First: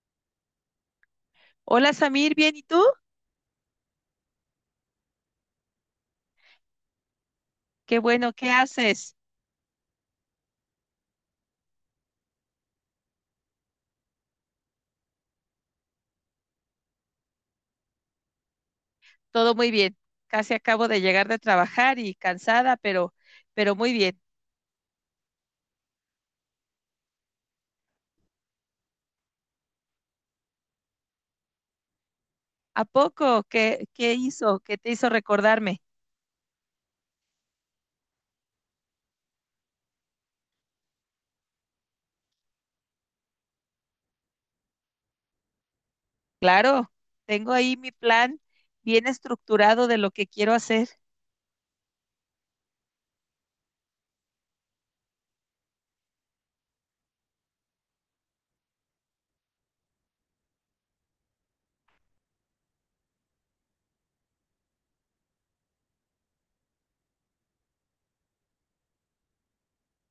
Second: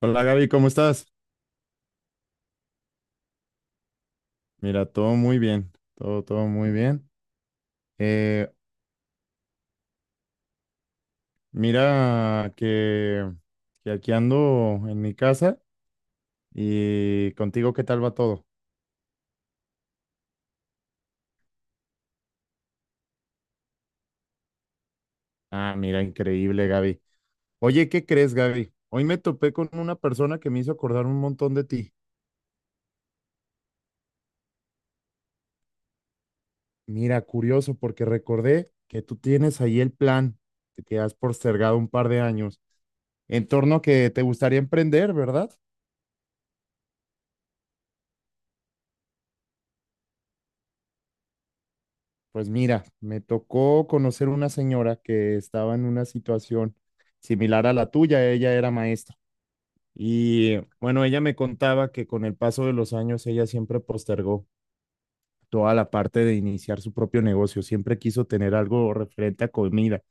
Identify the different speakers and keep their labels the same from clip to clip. Speaker 1: Hola Gaby, ¿cómo estás?
Speaker 2: Hola Samir, ¿bien y tú?
Speaker 1: Mira, todo muy bien, todo, todo muy bien.
Speaker 2: Qué bueno, ¿qué
Speaker 1: Eh,
Speaker 2: haces?
Speaker 1: mira que, que aquí ando en mi casa y contigo, ¿qué tal va todo?
Speaker 2: Todo muy bien. Casi acabo de llegar de trabajar y cansada, pero muy bien.
Speaker 1: Ah, mira, increíble Gaby. Oye, ¿qué crees Gaby? Hoy me topé con una persona que me hizo acordar un montón de ti.
Speaker 2: ¿A poco? ¿¿Qué hizo? ¿Qué te hizo recordarme?
Speaker 1: Mira, curioso, porque recordé que tú tienes ahí el plan que has postergado un par de años en torno a que te gustaría emprender, ¿verdad?
Speaker 2: Claro, tengo ahí mi plan bien estructurado de lo que quiero hacer.
Speaker 1: Pues mira, me tocó conocer una señora que estaba en una situación similar a la tuya, ella era maestra. Y bueno, ella me contaba que con el paso de los años ella siempre postergó toda la parte de iniciar su propio negocio, siempre quiso tener algo referente a comida.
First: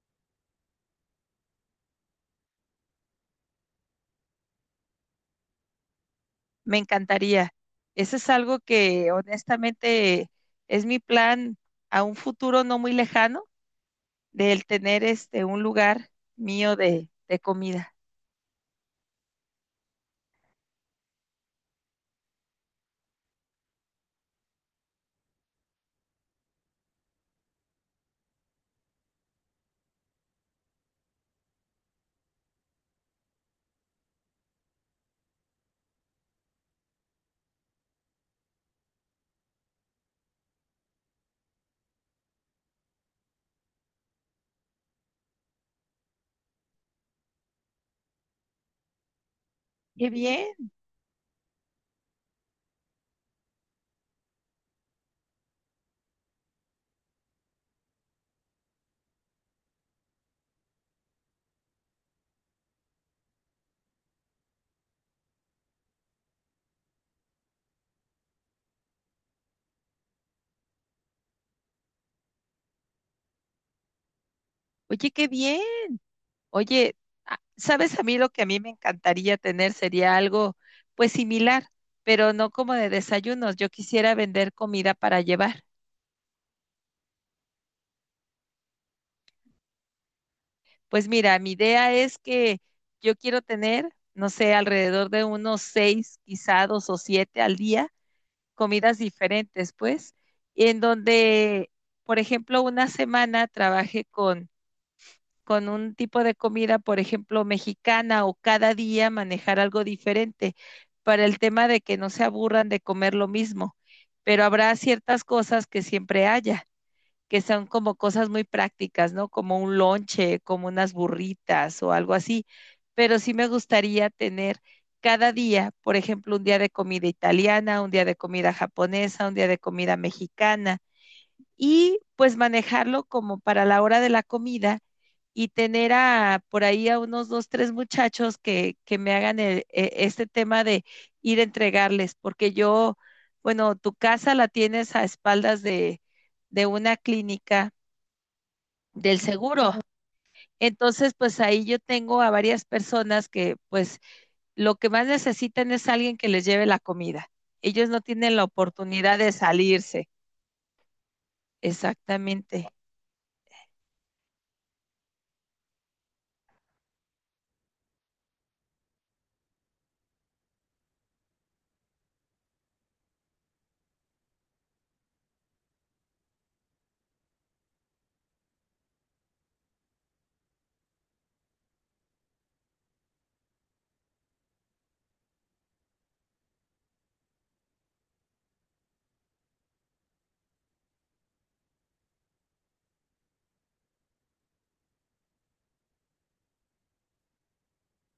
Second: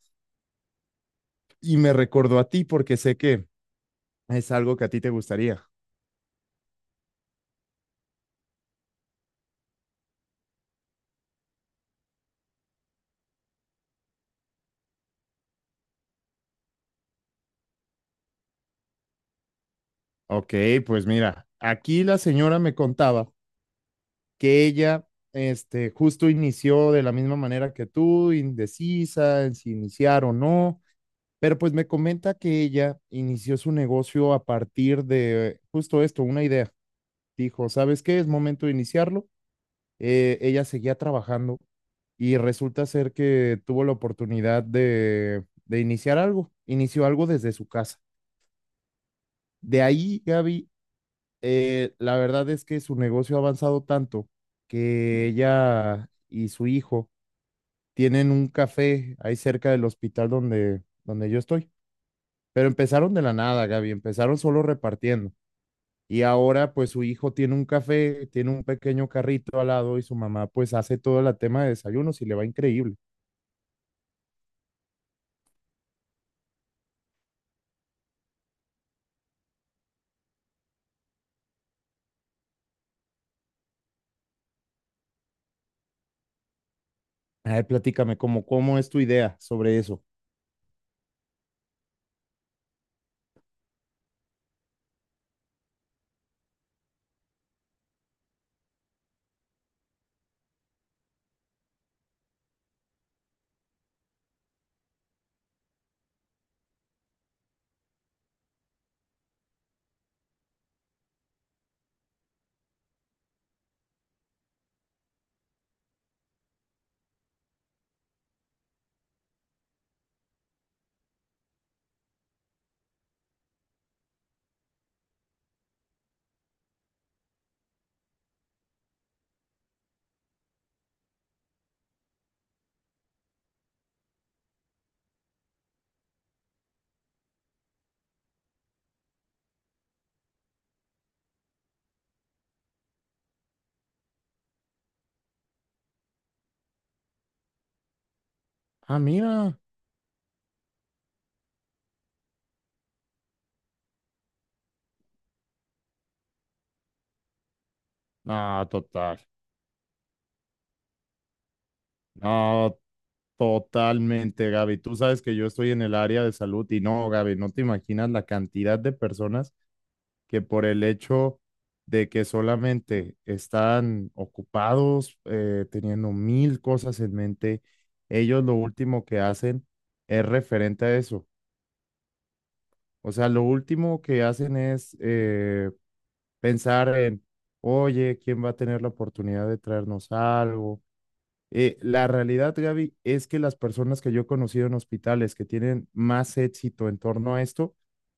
Speaker 1: Y me recordó a ti porque sé que es algo que a ti te gustaría.
Speaker 2: Me encantaría. Ese es algo que honestamente es mi plan a un futuro no muy lejano del tener este un lugar mío de comida.
Speaker 1: Ok, pues mira, aquí la señora me contaba que ella justo inició de la misma manera que tú, indecisa en si iniciar o no, pero pues me comenta que ella inició su negocio a partir de justo esto, una idea. Dijo, ¿sabes qué? Es momento de iniciarlo. Ella seguía trabajando y resulta ser que tuvo la oportunidad de iniciar algo, inició algo desde su casa. De
Speaker 2: Qué
Speaker 1: ahí,
Speaker 2: bien.
Speaker 1: Gaby, la verdad es que su negocio ha avanzado tanto que ella y su hijo tienen un café ahí cerca del hospital donde yo estoy. Pero empezaron de la nada, Gaby, empezaron solo repartiendo. Y ahora pues su hijo tiene un café, tiene un pequeño carrito al lado y su mamá pues hace todo el tema de desayunos y le va increíble.
Speaker 2: Oye, qué bien. Oye, ¿sabes? A mí lo que a mí me encantaría tener sería algo pues similar, pero no como de desayunos. Yo quisiera vender comida para llevar.
Speaker 1: Ay, platícame, ¿cómo es tu idea sobre eso?
Speaker 2: Pues mira, mi idea es que yo quiero tener, no sé, alrededor de unos seis, quizá dos o siete al día, comidas diferentes, pues, en donde, por ejemplo, una semana trabajé con un tipo de comida, por ejemplo, mexicana, o cada día manejar algo diferente para el tema de que no se aburran de comer lo mismo. Pero habrá ciertas cosas que siempre haya, que son como cosas muy prácticas, ¿no? Como un lonche, como unas burritas o algo así. Pero sí me gustaría tener cada día, por ejemplo, un día de comida italiana, un día de comida japonesa, un día de comida mexicana, y pues manejarlo como para la hora de la comida, y tener a, por ahí a unos dos, tres muchachos que me hagan este tema de ir a entregarles, porque yo, bueno, tu casa la tienes a espaldas de una clínica
Speaker 1: Ah,
Speaker 2: del
Speaker 1: mira.
Speaker 2: seguro. Entonces, pues ahí yo tengo a varias personas que pues lo que más necesitan es alguien que les lleve la comida. Ellos no tienen la
Speaker 1: No, total.
Speaker 2: oportunidad de salirse. Exactamente.
Speaker 1: No, totalmente, Gaby. Tú sabes que yo estoy en el área de salud y no, Gaby, no te imaginas la cantidad de personas que por el hecho de que solamente están ocupados, teniendo mil cosas en mente, ellos lo último que hacen es referente a eso. O sea, lo último que hacen es pensar en, oye, ¿quién va a tener la oportunidad de traernos algo? La realidad, Gaby, es que las personas que yo he conocido en hospitales que tienen más éxito en torno a esto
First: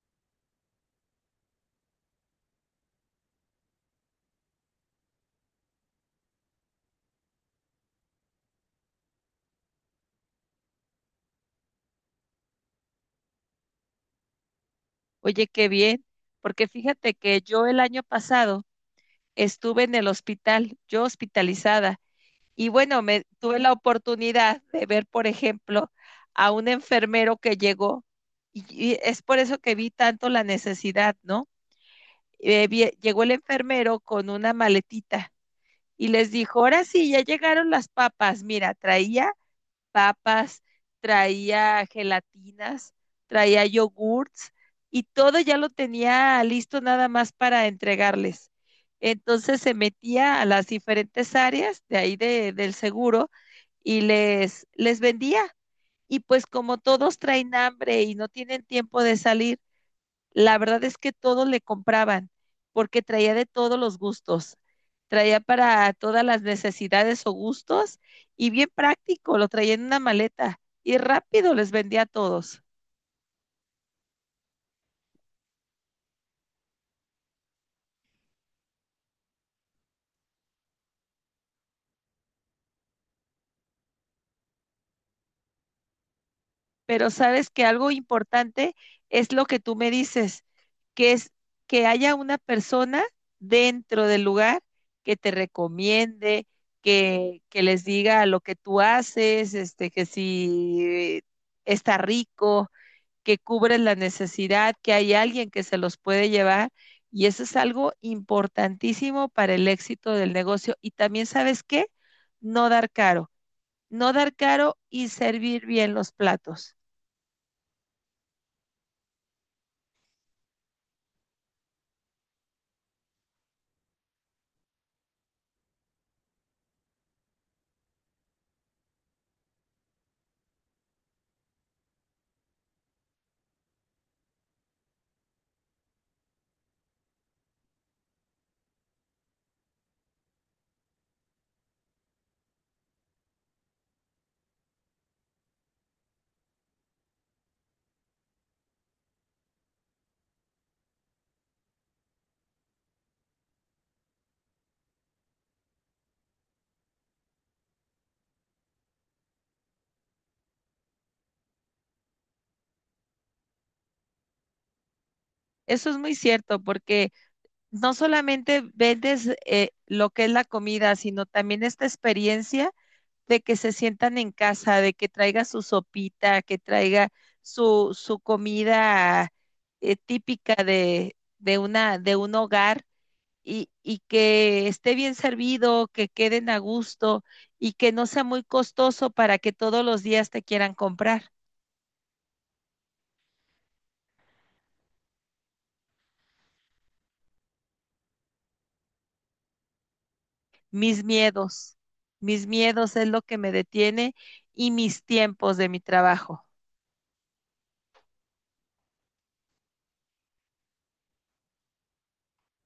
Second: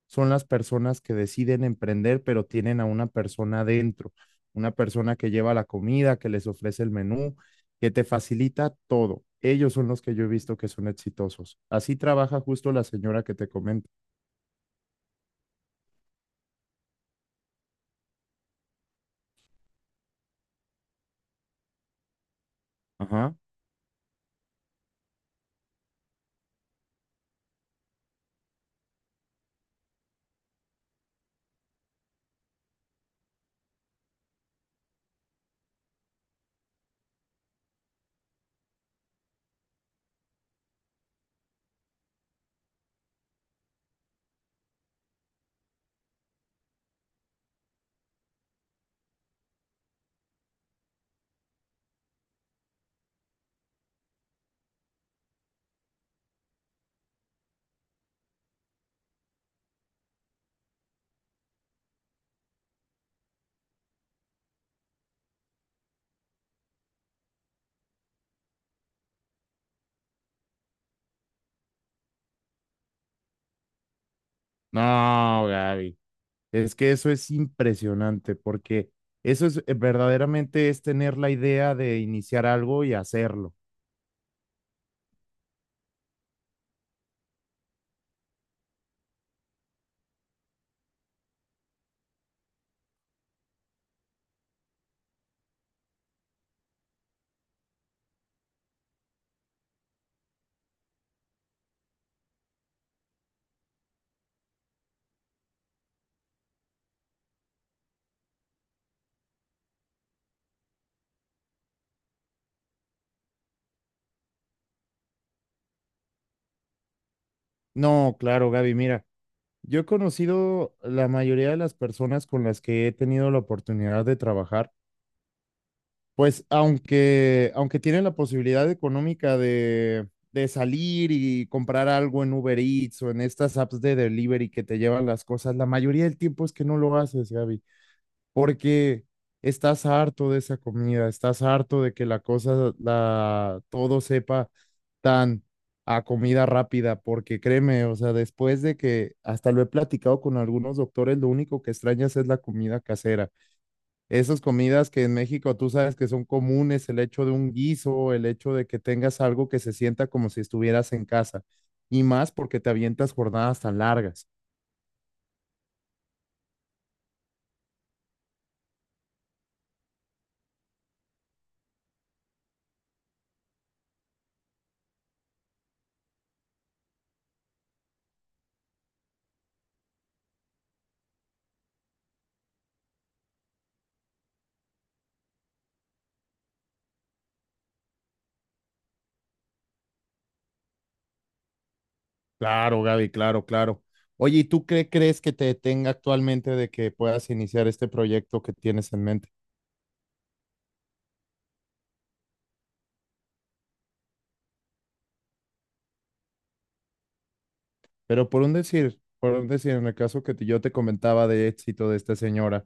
Speaker 1: son las personas que deciden emprender, pero tienen a una persona dentro, una persona que lleva la comida, que les ofrece el menú, que te facilita todo. Ellos son los que yo he visto que son exitosos. Así trabaja justo la señora que te comento.
Speaker 2: Oye, qué bien, porque fíjate que yo el año pasado estuve en el hospital, yo hospitalizada, y bueno, me
Speaker 1: Ajá.
Speaker 2: tuve la oportunidad de ver, por ejemplo, a un enfermero que llegó, y es por eso que vi tanto la necesidad, ¿no? Llegó el enfermero con una maletita y les dijo, ahora sí, ya llegaron las papas, mira, traía papas, traía gelatinas, traía yogurts, y todo ya lo tenía listo nada más para entregarles. Entonces se metía a las diferentes áreas de ahí de, del seguro y les vendía. Y pues como todos traen hambre y no tienen tiempo de salir, la verdad es que todos le compraban porque traía de todos los gustos, traía para todas las necesidades o gustos, y bien práctico, lo traía en una maleta y rápido les vendía a todos.
Speaker 1: No, Gaby. Es que eso es impresionante porque eso es verdaderamente es tener la idea de iniciar algo y hacerlo.
Speaker 2: Pero sabes que algo importante es lo que tú me dices, que es que haya una persona dentro del lugar que te recomiende, que les diga lo que tú haces, este, que si está rico, que cubres la necesidad, que hay alguien que se los puede llevar. Y eso es algo importantísimo para el éxito del negocio. Y también, ¿sabes qué? No dar caro, no dar caro y servir bien los platos.
Speaker 1: No, claro, Gaby, mira, yo he conocido la mayoría de las personas con las que he tenido la oportunidad de trabajar, pues aunque tienen la posibilidad económica de salir y comprar algo en Uber Eats o en estas apps de delivery que te llevan las cosas, la mayoría del tiempo es que no lo haces, Gaby, porque estás harto de esa comida, estás harto de que la cosa, la, todo sepa tan a comida rápida, porque créeme, o sea, después de que hasta lo he platicado con algunos doctores, lo único que extrañas es la comida casera. Esas comidas que en México tú sabes que son comunes, el hecho de un guiso, el hecho de que tengas algo que se sienta como si estuvieras en casa, y más porque te avientas jornadas tan largas.
Speaker 2: Eso es muy cierto porque no solamente vendes lo que es la comida, sino también esta experiencia de que se sientan en casa, de que traiga su sopita, que traiga su comida típica de un hogar, y que esté bien servido, que queden a gusto y que no sea muy costoso para que todos los días te quieran comprar.
Speaker 1: Claro, Gaby, claro, claro. Oye, ¿y tú qué crees que te detenga actualmente de que puedas iniciar este proyecto que tienes en mente?
Speaker 2: Mis miedos, mis miedos es lo que me detiene y mis tiempos de mi trabajo.
Speaker 1: Pero por un decir, en el caso yo te comentaba de éxito de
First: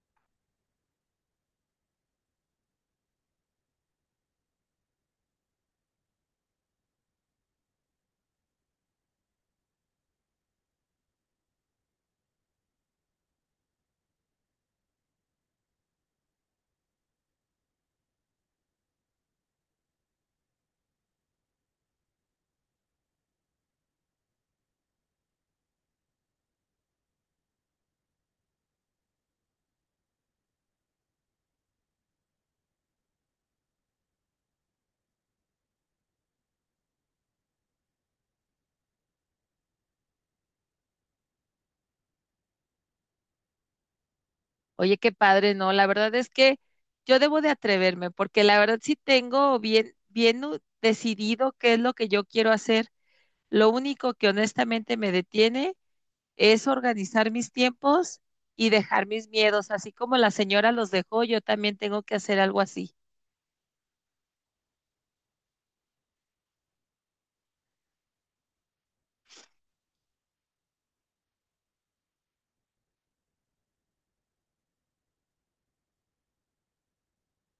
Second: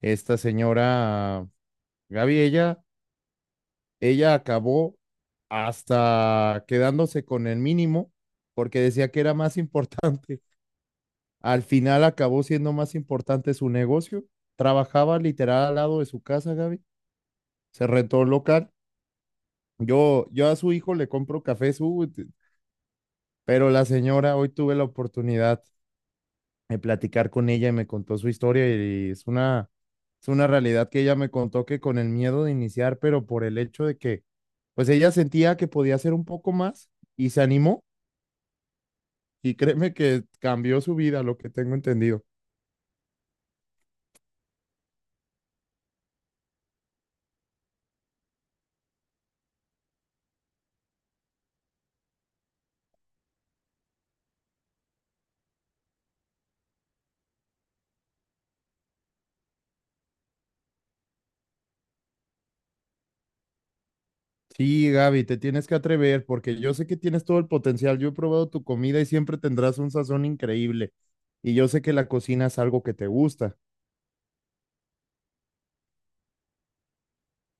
Speaker 1: esta señora, Gaby, ella acabó hasta quedándose con el mínimo porque decía que era más importante. Al final acabó siendo más importante su negocio. Trabajaba literal al lado de su casa, Gaby. Se rentó un local. Yo a su hijo le compro café, pero la señora, hoy tuve la oportunidad de platicar con ella y me contó su historia y es una realidad que ella me contó que con el miedo de iniciar, pero por el hecho de que, pues ella sentía que podía hacer un poco más y se animó y créeme que cambió su vida, lo que tengo entendido.
Speaker 2: Oye, qué padre, no, la verdad es que yo debo de atreverme, porque la verdad sí tengo bien, decidido qué es lo que yo quiero hacer. Lo único que honestamente me detiene es organizar mis tiempos y dejar mis miedos, así como la señora los dejó, yo también tengo que hacer algo así.
Speaker 1: Sí, Gaby, te tienes que atrever porque yo sé que tienes todo el potencial. Yo he probado tu comida y siempre tendrás un sazón increíble. Y yo sé que la cocina es algo que te gusta.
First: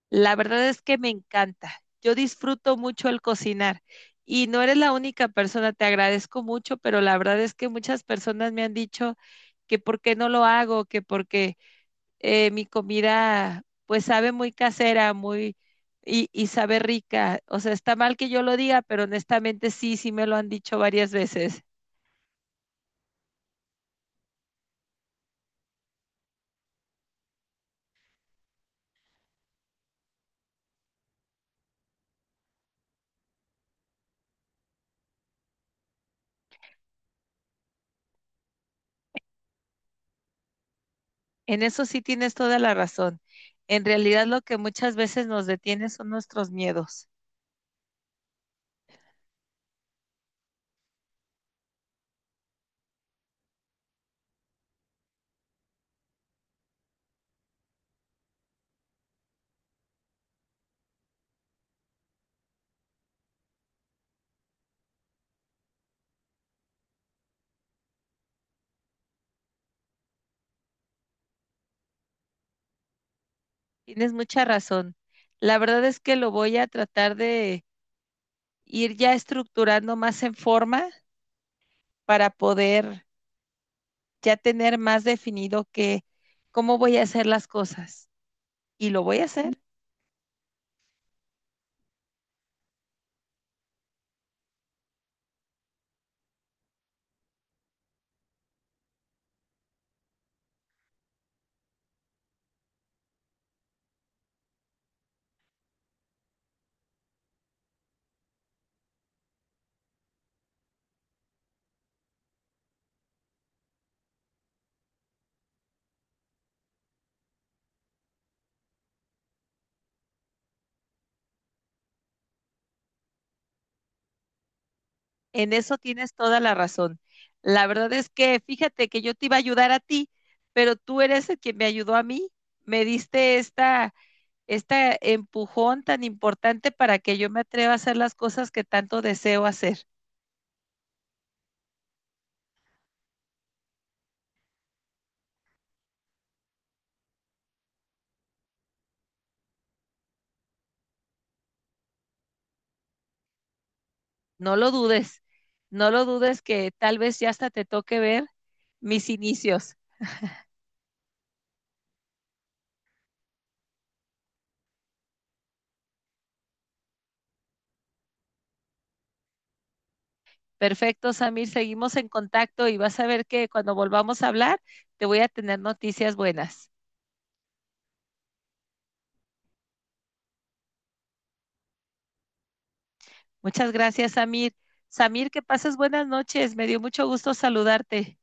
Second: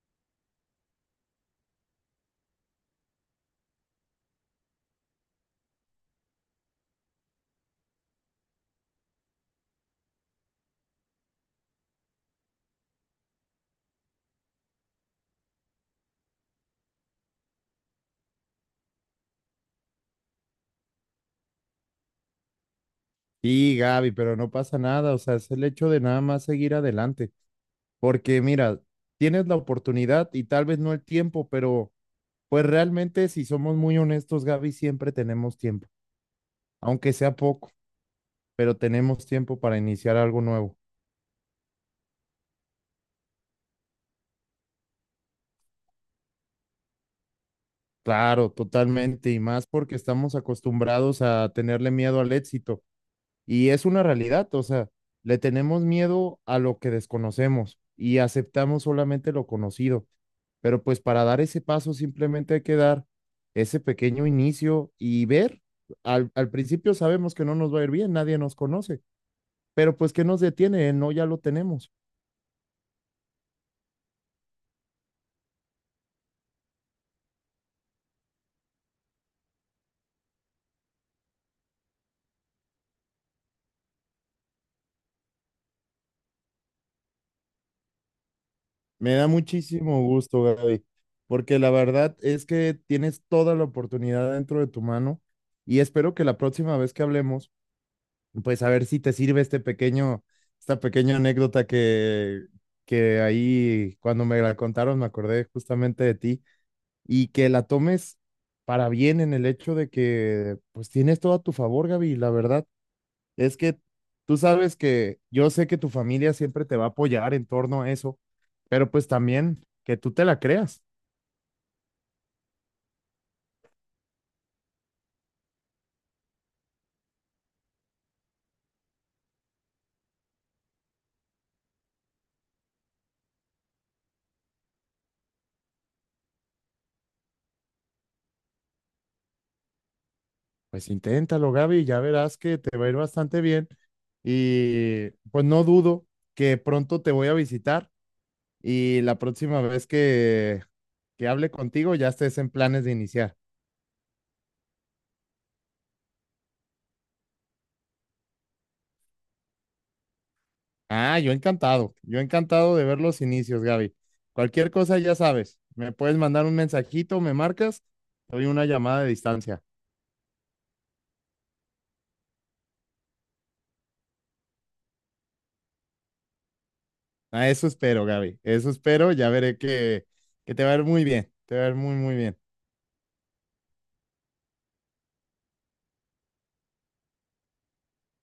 Speaker 2: La verdad es que me encanta, yo disfruto mucho el cocinar, y no eres la única persona, te agradezco mucho, pero la verdad es que muchas personas me han dicho que por qué no lo hago, que porque mi comida pues sabe muy casera, muy y sabe rica. O sea, está mal que yo lo diga, pero honestamente sí, sí me lo han dicho varias veces.
Speaker 1: Sí, Gaby, pero no pasa nada, o sea, es el hecho de nada más seguir adelante, porque mira, tienes la oportunidad y tal vez no el tiempo, pero pues realmente si somos muy honestos, Gaby, siempre tenemos tiempo, aunque sea poco, pero tenemos tiempo para iniciar algo nuevo.
Speaker 2: En eso sí tienes toda la razón. En realidad lo que muchas veces nos detiene son nuestros miedos.
Speaker 1: Claro, totalmente, y más porque estamos acostumbrados a tenerle miedo al éxito, y es una realidad, o sea, le tenemos miedo a lo que desconocemos y aceptamos solamente lo conocido. Pero pues para dar ese paso simplemente hay que dar ese pequeño inicio y ver. Al principio sabemos que no nos va a ir bien, nadie nos conoce, pero pues ¿qué nos detiene? El No, ya lo tenemos.
Speaker 2: Tienes mucha razón. La verdad es que lo voy a tratar de ir ya estructurando más en forma para poder ya tener más definido que cómo voy a hacer las cosas. Y lo
Speaker 1: Me
Speaker 2: voy a
Speaker 1: da
Speaker 2: hacer.
Speaker 1: muchísimo gusto, Gaby, porque la verdad es que tienes toda la oportunidad dentro de tu mano y espero que la próxima vez que hablemos, pues a ver si te sirve este pequeño, esta pequeña anécdota que ahí cuando me la contaron me acordé justamente de ti y que la tomes para bien en el hecho de que pues tienes todo a tu favor, Gaby. La verdad es que tú sabes que yo sé que tu familia siempre te va a apoyar en torno a eso, pero pues también que tú te la creas.
Speaker 2: En eso tienes toda la razón. La verdad es que fíjate que yo te iba a ayudar a ti, pero tú eres el que me ayudó a mí. Me diste esta empujón tan importante para que yo me atreva a hacer las cosas que tanto deseo hacer.
Speaker 1: Pues inténtalo, Gaby, ya verás que te va a ir bastante bien y pues no dudo que pronto te voy a visitar y la próxima vez que hable contigo ya estés en planes de iniciar.
Speaker 2: No lo dudes, no lo dudes que tal vez ya hasta te toque ver mis inicios.
Speaker 1: Ah, yo encantado de ver los inicios, Gaby. Cualquier cosa ya sabes, me puedes mandar un mensajito, me marcas, te doy una llamada de distancia.
Speaker 2: Perfecto, Samir, seguimos en contacto y vas a ver que cuando volvamos a hablar te voy a tener noticias buenas.
Speaker 1: A eso espero, Gaby, eso espero, ya veré que te va a ir muy bien, te va a ir muy, muy bien.
Speaker 2: Muchas gracias, Samir. Samir, que pases buenas noches. Me dio mucho gusto saludarte.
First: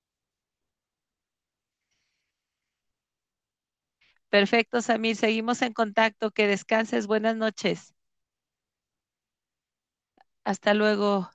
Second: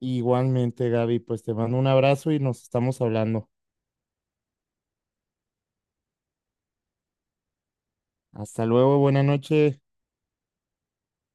Speaker 1: Igualmente, Gaby, pues te mando un abrazo y nos estamos hablando.
Speaker 2: Perfecto, Samir. Seguimos en contacto. Que descanses. Buenas noches.
Speaker 1: Hasta luego, buena noche.
Speaker 2: Hasta luego.